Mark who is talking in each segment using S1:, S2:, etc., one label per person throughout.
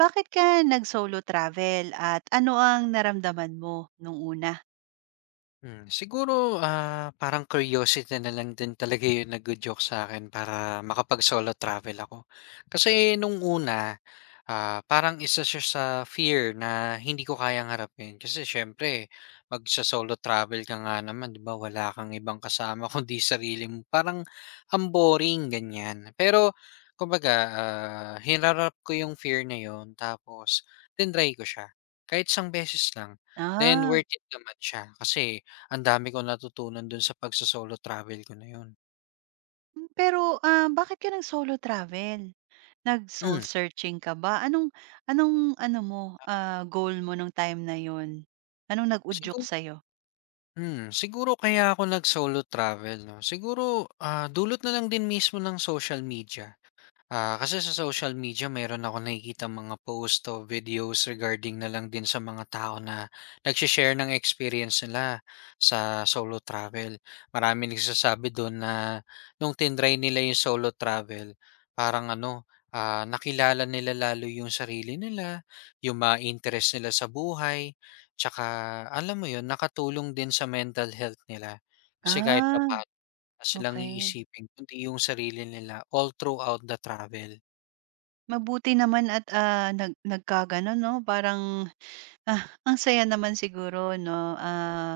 S1: Bakit ka nag-solo travel at ano ang naramdaman mo nung una?
S2: Siguro, parang curiosity na lang din talaga yung naggo-joke sa'kin para makapag-solo travel ako. Kasi nung una, parang isa siya sa fear na hindi ko kayang harapin. Kasi siyempre magso-solo travel ka nga naman 'di ba, wala kang ibang kasama kundi sarili mo, parang ang boring, ganyan. Pero kumbaga, hinarap ko yung fear na yun tapos tinry ko siya kahit isang beses lang. Then
S1: Ah,
S2: worth it naman siya kasi ang dami kong natutunan dun sa pagso-solo travel ko na yun.
S1: pero, bakit ka nag-solo travel? Nag-soul
S2: Hmm,
S1: searching ka ba? Anong anong ano mo, goal mo nung time na yon. Anong nag-udyok
S2: siguro
S1: sa'yo?
S2: siguro kaya ako nag-solo travel 'no, siguro, dulot na lang din mismo ng social media. Kasi sa social media meron akong nakikitang mga post o videos regarding na lang din sa mga tao na nagshe ng experience nila sa solo travel. Marami nagsasabi do'n na nung tinry nila yung solo travel, parang ano, nakilala nila lalo yung sarili nila, yung mga interest nila sa buhay, tsaka alam mo yun, nakatulong din sa mental health nila. Kasi kahit
S1: Ah,
S2: papa na silang
S1: okey.
S2: iisipin kundi yung sarili nila all throughout the travel.
S1: Mabuti naman at, nagkagano'n 'no, parang, ang saya naman siguro 'no,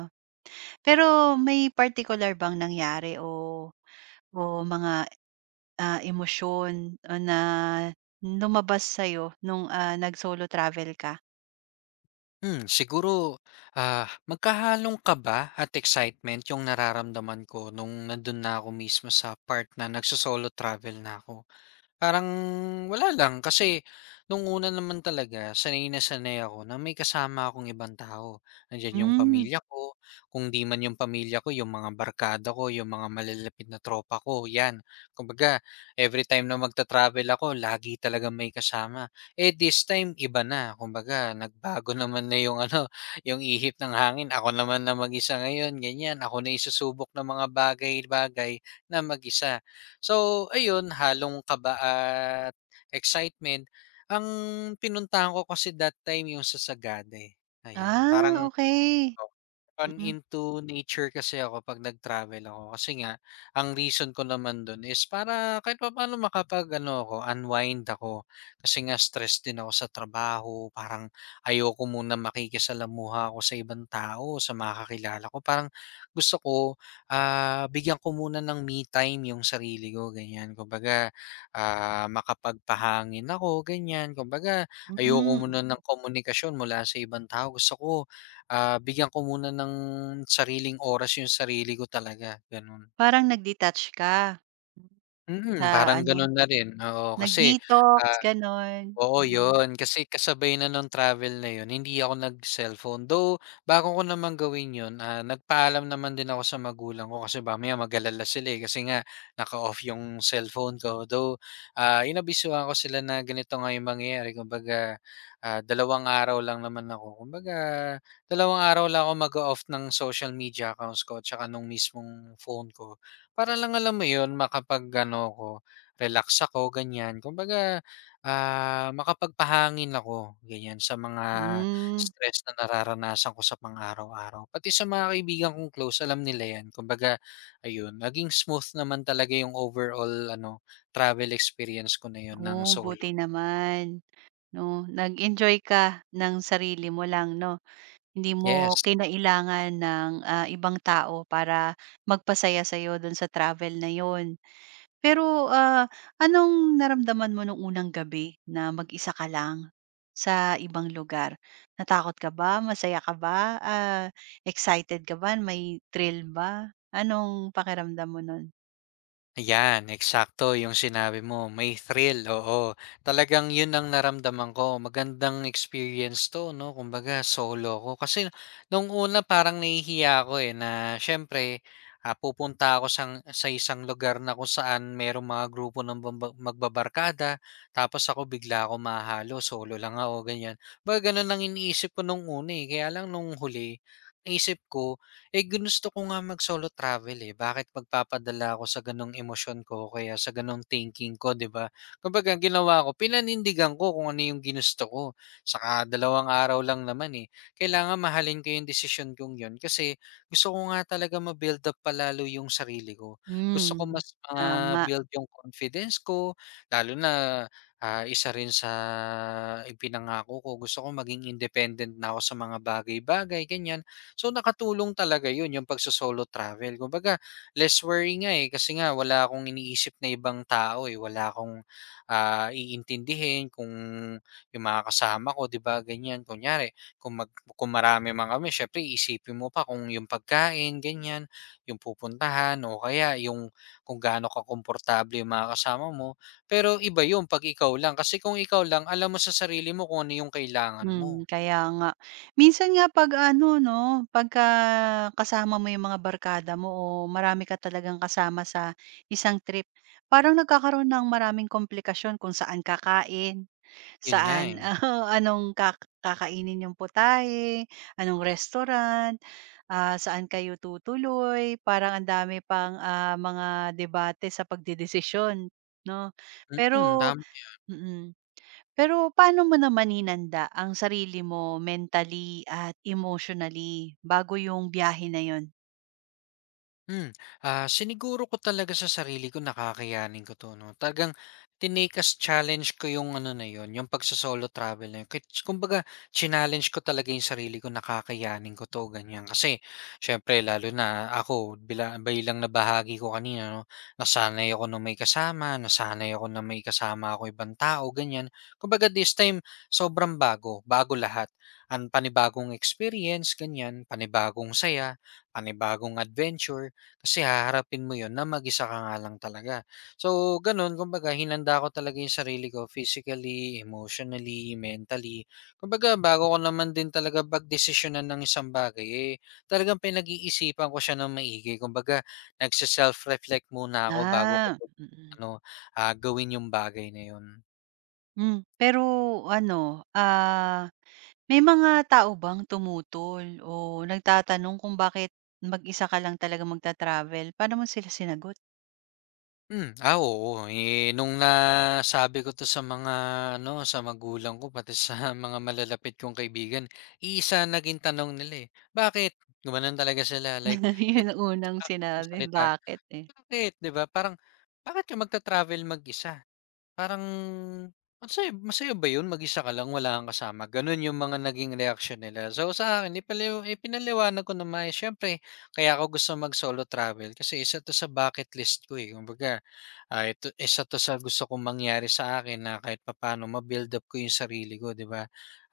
S1: pero may particular bang nangyari o o mga. Emosyon o na lumabas sa'yo nung, nag-solo travel ka?
S2: Siguro, magkahalong kaba at excitement yung nararamdaman ko nung nandun na ako mismo sa part na nagso-solo travel na ako. Parang wala lang, kasi nung una naman talaga sanay na sanay ako na may kasama akong ibang tao. Nandiyan yung
S1: Hmm.
S2: pamilya ko, kung 'di man yung pamilya ko, yung mga barkada ko, yung mga malalapit na tropa ko, 'yan. Kumbaga, every time na magta-travel ako lagi talaga may kasama. Eh, this time iba na, kumbaga nagbago naman na yung ano, yung ihip ng hangin. Ako naman na mag-isa ngayon, ganyan. Ako na isusubok ng mga bagay-bagay na mag-isa. So ayun, halong kaba at excitement. Ang pinuntahan ko kasi that time yung sa Sagada, eh, ayan.
S1: Ah,
S2: Parang
S1: okay.
S2: oh, on
S1: Mm,
S2: into nature kasi ako 'pag nag-travel ako kasi nga ang reason ko naman dun is para kahit papaano makapag-ano ako, unwind ako. Kasi nga stress din ako sa trabaho, parang ayoko muna makikisalamuha ako sa ibang tao, sa mga kakilala ko. Parang gusto ko, bigyan ko muna ng me time yung sarili ko, ganyan. Kumbaga, makapagpahangin ako, ganyan. Kumbaga, ayoko
S1: hmm,
S2: muna ng komunikasyon mula sa ibang tao. Gusto ko, bigyan ko muna ng sariling oras yung sarili ko talaga, gano'n.
S1: parang nag-detach ka sa
S2: Mm, parang
S1: ano,
S2: gano'n na rin, oo. Kasi,
S1: nag-detox
S2: ah
S1: gano'n,
S2: oo
S1: mm.
S2: 'yun, kasi kasabay na nung travel na 'yun hindi ako nag-cellphone. Though bago ko naman gawin 'yun, nagpaalam naman din ako sa magulang ko kasi mamaya mag-alala sila, eh, kasi nga naka-off 'yung cellphone ko. Though, inabisuhan ko sila na ganito nga 'yung mangyayari kumbaga, 2 araw lang naman ako kumbaga 2 araw lang ako mag off ng social media accounts ko at saka nung mismong phone ko. Para lang alam mo 'yun, makapag-ano ko relax ako ganyan. Kumbaga, makapagpahangin ako ganyan sa mga
S1: Hmm,
S2: stress na nararanasan ko sa pang-araw-araw. Pati sa mga kaibigan kong close alam nila 'yan. Kumbaga ayun, naging smooth naman talaga yung overall ano, travel experience ko na 'yun ng
S1: oh, buti
S2: solo.
S1: naman 'no, nag-enjoy ka ng sarili mo lang 'no, hindi mo
S2: Yes.
S1: kinailangan ng, ibang tao para magpasaya sa'yo do'n sa travel na 'yon. Pero, anong naramdaman mo nung unang gabi na mag-isa ka lang sa ibang lugar? Natakot ka ba, masaya ka ba, excited ka ba, may thrill ba? Anong pakiramdam mo nun?
S2: Ayan, eksakto yung sinabi mo. May thrill, oo. Talagang yun ang naramdaman ko. Magandang experience to, no? Kumbaga, solo ko. Kasi nung una parang nahihiya ako eh na syempre, pupunta ako sa isang lugar na kung saan merong mga grupo ng magbabarkada. Tapos ako bigla ako mahalo, solo lang ako, ganyan. Baga ganun ang iniisip ko nung una eh. Kaya lang nung huli, naisip ko, eh, ginusto ko nga mag-solo travel, eh, bakit magpapadala ako sa gano'ng emosyon ko o kaya sa gano'ng thinking ko, 'di ba? Kumbaga ginawa ko, pinanindigan ko kung ano yung ginusto ko. Saka 2 araw lang naman, eh. Kailangan mahalin ko yung desisyon kong yon. Kasi gusto ko nga talaga ma-build up palalo yung sarili ko. Gusto ko
S1: Hmm,
S2: mas
S1: tama.
S2: ma-build yung confidence ko, lalo na, isa rin sa ipinangako ko, gusto ko maging independent na ako sa mga bagay-bagay, ganyan. So nakatulong talaga 'yun, yung pagso-solo travel. Kumbaga less worry nga, eh, kasi nga wala akong iniisip na ibang tao, eh, wala akong, iintindihin kung yung mga kasama ko 'di ba ganiyan. Kunyari kung mag kung marami man kami syempre iisipin mo pa kung yung pagkain ganyan yung pupuntahan o kaya yung kung gaano kakomportable yung mga kasama mo. Pero iba yung 'pag ikaw lang, kasi kung ikaw lang alam mo sa sarili mo kung ano yung kailangan
S1: Hmm,
S2: mo.
S1: kaya nga. Minsan nga 'pag ano 'no, pagka kasama mo yung mga barkada mo o marami ka talagang kasama sa isang trip, parang nagkakaroon ng maraming komplikasyon kung saan kakain.
S2: 'Yun nga,
S1: Saan?
S2: eh.
S1: Anong kakainin niyong putahe, anong restaurant, saan kayo tutuloy, parang ang dami pang, mga debate sa pagdedesisyon 'no.
S2: Mm,
S1: Pero
S2: tama.
S1: mm. Pero paano mo naman hinanda ang sarili mo mentally at emotionally bago yung biyahe na yun?
S2: Hmm, Siniguro ko talaga sa sarili ko na kakayanin ko 'to 'no. Talagang tinake as challenge ko yung ano na yun, yung pagso-solo travel na yun. Kahit kumbaga chinallenge ko talaga yung sarili ko na kakayanin ko 'to, ganyan. Kasi siyempre lalo na ako bilang nabahagi ko kanina 'no, nasanay ako na may kasama, nasanay ako na may kasama ako ibang tao, ganyan. Kumbaga this time sobrang bago, bago lahat. Ang panibagong experience, ganyan, panibagong saya, panibagong adventure. Kasi haharapin mo 'yun na mag-isa ka nga lang talaga. So gano'n, kumbaga hinanda ko talaga 'yung sarili ko physically, emotionally, mentally. Kumbaga bago ko naman din talaga pagdesisyonan ng isang bagay, eh, talagang pinag-iisipan ko siya ng maigi. Kumbaga nagse-self-reflect muna ako bago ko
S1: Ah, mm.
S2: ano, gawin 'yung bagay na 'yun.
S1: Pero ano, May mga tao bang tumutol o nagtatanong kung bakit mag-isa ka lang talaga magta-travel? Paano mo sila sinagot?
S2: Oo, eh, nung nasabi ko 'to sa mga ano, sa magulang ko pati sa mga malalapit kong kaibigan, isa naging tanong nila, eh, "Bakit?" Gumanon talaga sila like yun
S1: Yun ang unang
S2: saktong
S1: sinabi,
S2: salita,
S1: bakit, eh?
S2: "Bakit?" 'Di ba, parang, "Bakit ka magta-travel mag-isa?" Parang, "Masaya masaya ba yun mag-isa ka lang wala kang kasama?" Ganun yung mga naging reaction nila. So, sa akin ipinaliwanag ko na maayos, siyempre kaya ako gusto mag-solo travel kasi isa 'to sa bucket list ko, eh, kumbaga ito isa 'to sa gusto kong mangyari sa akin na kahit papaano ma-build up ko yung sarili ko, 'di ba?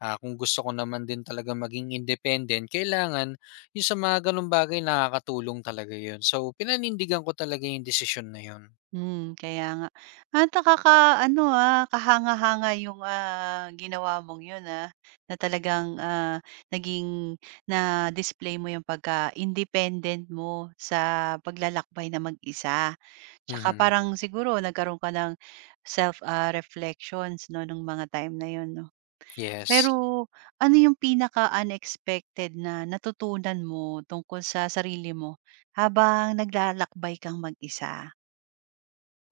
S2: Kung gusto ko naman din talaga maging independent, kailangan yung sa mga gano'ng bagay nakakatulong talaga yun. So, pinanindigan ko talaga yung desisyon na yun.
S1: Hmm, kaya nga. At nakaka ano, kahanga-hanga yung, ginawa mong yun, na talagang, naging na-display mo yung pagka-independent mo sa paglalakbay na mag-isa. Tsaka
S2: Mhm,
S1: parang siguro nagkaroon ka ng self, reflections 'no, nung mga time na yun 'no?
S2: yes.
S1: Pero ano yung pinaka-unexpected na natutunan mo tungkol sa sarili mo habang naglalakbay kang mag-isa?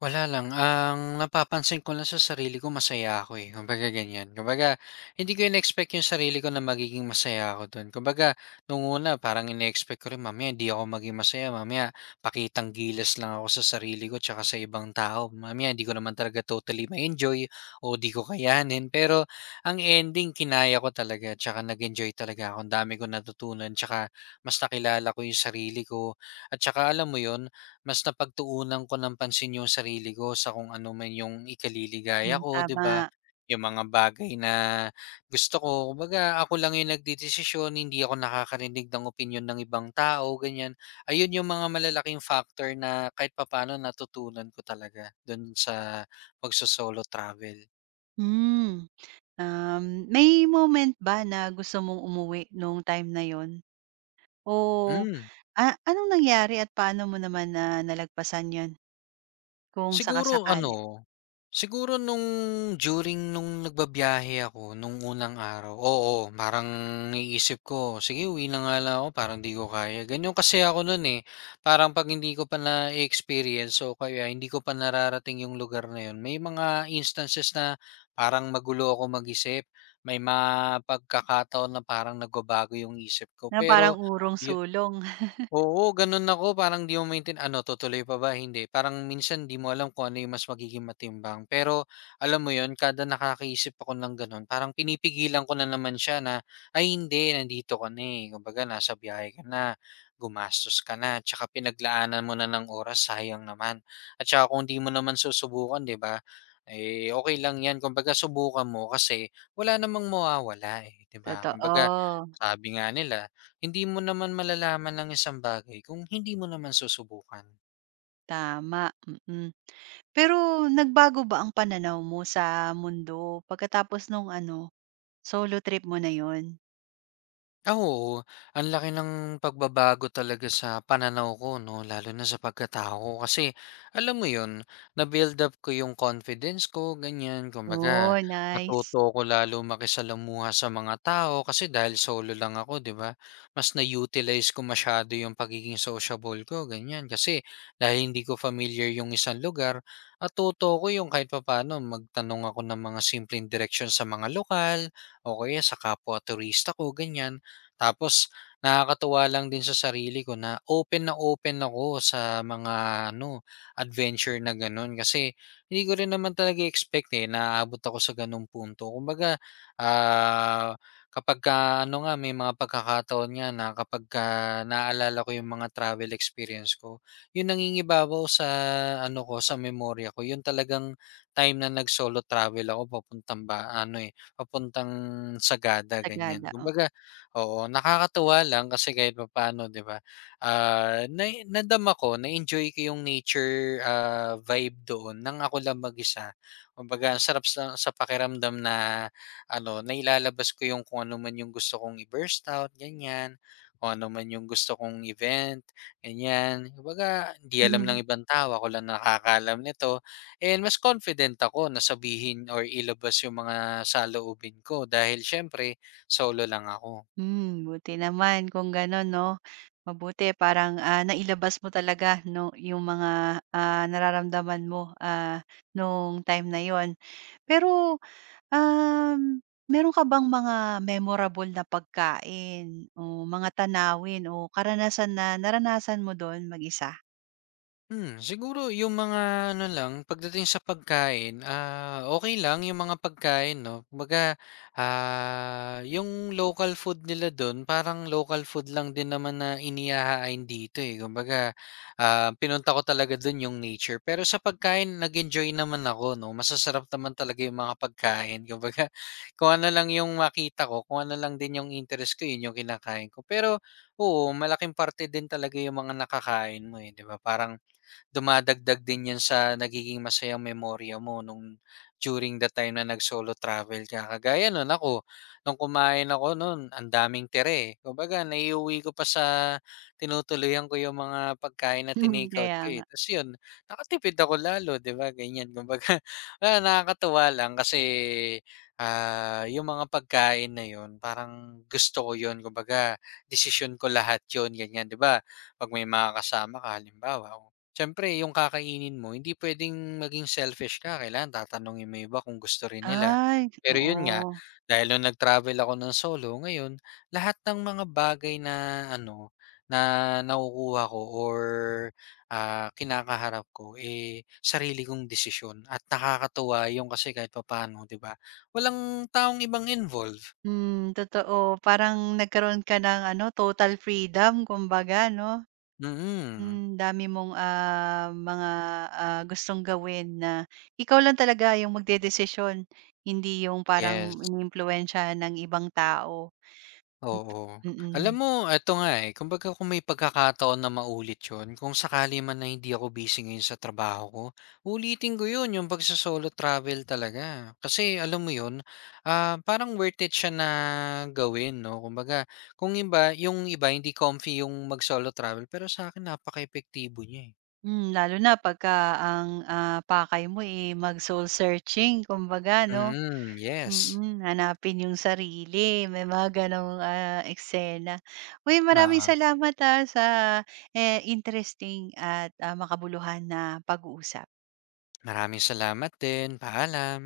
S2: Wala lang, ang napapansin ko lang sa sarili ko masaya ako, eh, kumbaga ganyan. Kumbaga hindi ko in-expect yung sarili ko na magiging masaya ako dun. Kumbaga nung una parang ine-expect ko rin mamaya hindi ako maging masaya, mamaya pakitang gilas lang ako sa sarili ko tsaka sa ibang tao. Mamaya hindi ko naman talaga totally ma-enjoy o di ko kayanin. Pero ang ending kinaya ko talaga tsaka nag-enjoy talaga ako. Ang dami kong natutunan tsaka mas nakilala ko yung sarili ko. At tsaka alam mo yun mas napagtuunan ko ng pansin yung sarili ko sa kung ano man yung ikaliligaya
S1: Hmm,
S2: ko, 'di ba?
S1: tama.
S2: Yung mga bagay na gusto ko. Kumbaga, ako lang yung nagdedesisyon, hindi ako nakakarinig ng opinion ng ibang tao, ganyan. Ayun yung mga malalaking factor na kahit papaano natutunan ko talaga doon sa pagso-solo travel.
S1: Hmm, um, may moment ba na gusto mong umuwi nung time na yon? O,
S2: Mm.
S1: anong nangyari at paano mo naman na nalagpasan yon kung
S2: Siguro
S1: sakasakali?
S2: ano, siguro nung during nung nagbabiyahe ako nung unang araw, oo, parang naisip ko, "Sige uwi na nga lang ako parang 'di ko kaya." Ganyan kasi ako nun, eh, parang 'pag hindi ko pa na experience o kaya hindi ko pa nararating yung lugar na yun, may mga instances na parang magulo ako mag-isip, may mga pagkakataon na parang nagbabago yung isip ko.
S1: Na parang
S2: Pero
S1: urong-sulong.
S2: oo, ganun ako. Parang di mo maintain ano, tutuloy pa ba, hindi. Parang minsan di mo alam kung ano yung mas magiging matimbang. Pero alam mo yun, kada nakakaisip ako ng ganun, parang pinipigilan ko na naman siya na, ay hindi, nandito ka na eh. Kumbaga, nasa biyahe ka na, gumastos ka na, tsaka pinaglaanan mo na ng oras, sayang naman. At tsaka kung di mo naman susubukan, di ba? Eh, okay lang yan. Kumbaga, subukan mo kasi wala namang mawawala eh, di ba? Kumbaga,
S1: Totoo,
S2: sabi nga nila, hindi mo naman malalaman ng isang bagay kung hindi mo naman susubukan.
S1: tama, mm. Pero nagbago ba ang pananaw mo sa mundo pagkatapos nung ano, solo trip mo na yon?
S2: Ah, oo. Ang laki ng pagbabago talaga sa pananaw ko 'no, lalo na sa pagkatao ko kasi alam mo 'yun, na-build up ko 'yung confidence ko ganiyan. Kumbaga
S1: Oh, nice.
S2: natuto ko lalo makisalamuha sa mga tao kasi dahil solo lang ako 'di ba, mas na-utilize ko masyado 'yung pagiging sociable ko ganyan. Kasi dahil hindi ko familiar 'yung isang lugar, natuto ko 'yung kahit papaano magtanong ako ng mga simpleng direksyon sa mga lokal o kaya sa kapwa turista ko ganyan tapos nakakatuwa lang din sa sarili ko na open ako sa mga ano, adventure na gano'n kasi hindi ko rin naman talaga expect eh na aabot ako sa gano'ng punto. Kumbaga, ah, kapag ka, ano nga, may mga pagkakataon nga na kapag ka naalala ko yung mga travel experience ko, yun nangingibabaw sa ano ko, sa memorya ko. Yun talagang time na nag-solo travel ako papuntang ba, ano eh, papuntang Sagada, ganyan.
S1: Sagada, oh.
S2: Kumbaga, oo, nakakatuwa lang kasi kahit papaano 'di ba, ah, nai nadama ko, na-enjoy ko yung nature, vibe doon nang ako lang mag-isa. Kumbaga ang sarap sa pakiramdam na ano, nailalabas ko yung kung ano man yung gusto kong i-burst out, ganyan. Kung ano man yung gusto kong event, ganyan. Kumbaga hindi alam ng
S1: Mm-hmm.
S2: ibang tao, ako lang nakakalam nito and mas confident ako na sabihin or ilabas yung mga saloobin ko dahil siyempre solo lang ako.
S1: Buti naman kung gano'n 'no. Mabuti parang, nailabas mo talaga 'no, yung mga, nararamdaman mo, nung time na yon. Pero, um, meron ka bang mga memorable na pagkain o mga tanawin o karanasan na naranasan mo dun mag-isa?
S2: Siguro yung mga ano lang, pagdating sa pagkain, okay lang yung mga pagkain 'no. Kumbaga, yung local food nila dun parang local food lang din naman na inihahain dito, eh. Kumbaga, pinunta ko talaga dun yung nature. Pero sa pagkain nag-enjoy naman ako 'no, masasarap naman talaga yung mga pagkain. Kumbaga, kung ano lang yung makita ko, kung ano lang din yung interest ko, yun yung kinakain ko. Pero oo, malaking parte din talaga yung mga nakakain mo, eh, 'di ba? Parang dumadagdag din 'yun sa nagiging masayang memorya mo nung during the time na nag-solo travel ka. Kagaya no'n ako, nung kumain ako no'n ang daming tira, eh. Kumbaga naiuwi ko pa sa tinutuloyan ko 'yung mga pagkain na
S1: Mhm.
S2: tinake out
S1: Kaya
S2: ko,
S1: nga,
S2: eh. Ta's 'yun, nakatipid ako lalo, 'di ba, ganiyan. Kumbaga, nakakatuwa lang kasi, 'yung mga pagkain na 'yun parang gusto ko 'yun. Kumbaga desisyon ko lahat 'yun, ganiyan. 'Di ba, 'pag may mga kasama ka halimbawa. Siyempre yung kakainin mo hindi puwedeng maging selfish ka, kailangan tatanungin mo yung iba kung gusto rin nila.
S1: ay,
S2: Pero yun nga,
S1: oo.
S2: dahil nung nag-travel ako ng solo ngayon, lahat ng mga bagay na ano, na nakukuha ko or, kinakaharap ko, eh, sarili kong desisyon at nakakatuwa yung kasi kahit papaano 'di ba, walang taong ibang involved.
S1: Hmm, totoo. Parang nagkaroon ka ng ano, total freedom kumbaga 'no?
S2: Mm,
S1: Dami mong, mga, gustong gawin na ikaw lang talaga yung magdedesisyon, hindi yung parang
S2: yes.
S1: iniimpluwensyahan ng ibang tao.
S2: Oo. Alam
S1: Mm.
S2: mo eto nga, eh, kumbaga kung may pagkakataon na maulit 'yun, kung sakali man na hindi ako busy ngayon sa trabaho ko, uulitin ko 'yun, yung pagso-solo travel talaga. Kasi alam mo 'yun, parang worth it siya na gawin 'no. Kumbaga kung iba yung iba hindi comfy yung mag-solo travel, pero sa'kin napakaepektibo niya, eh.
S1: Lalo na pagka ang, pakay mo, eh, mag soul searching kumbaga 'no?
S2: Mm, yes.
S1: Hanapin yung sarili, may mga gano'ng, eksena. Uy, maraming
S2: Oo.
S1: salamat, sa, eh, interesting at, makabuluhan na pag-uusap.
S2: Maraming salamat din. Paalam.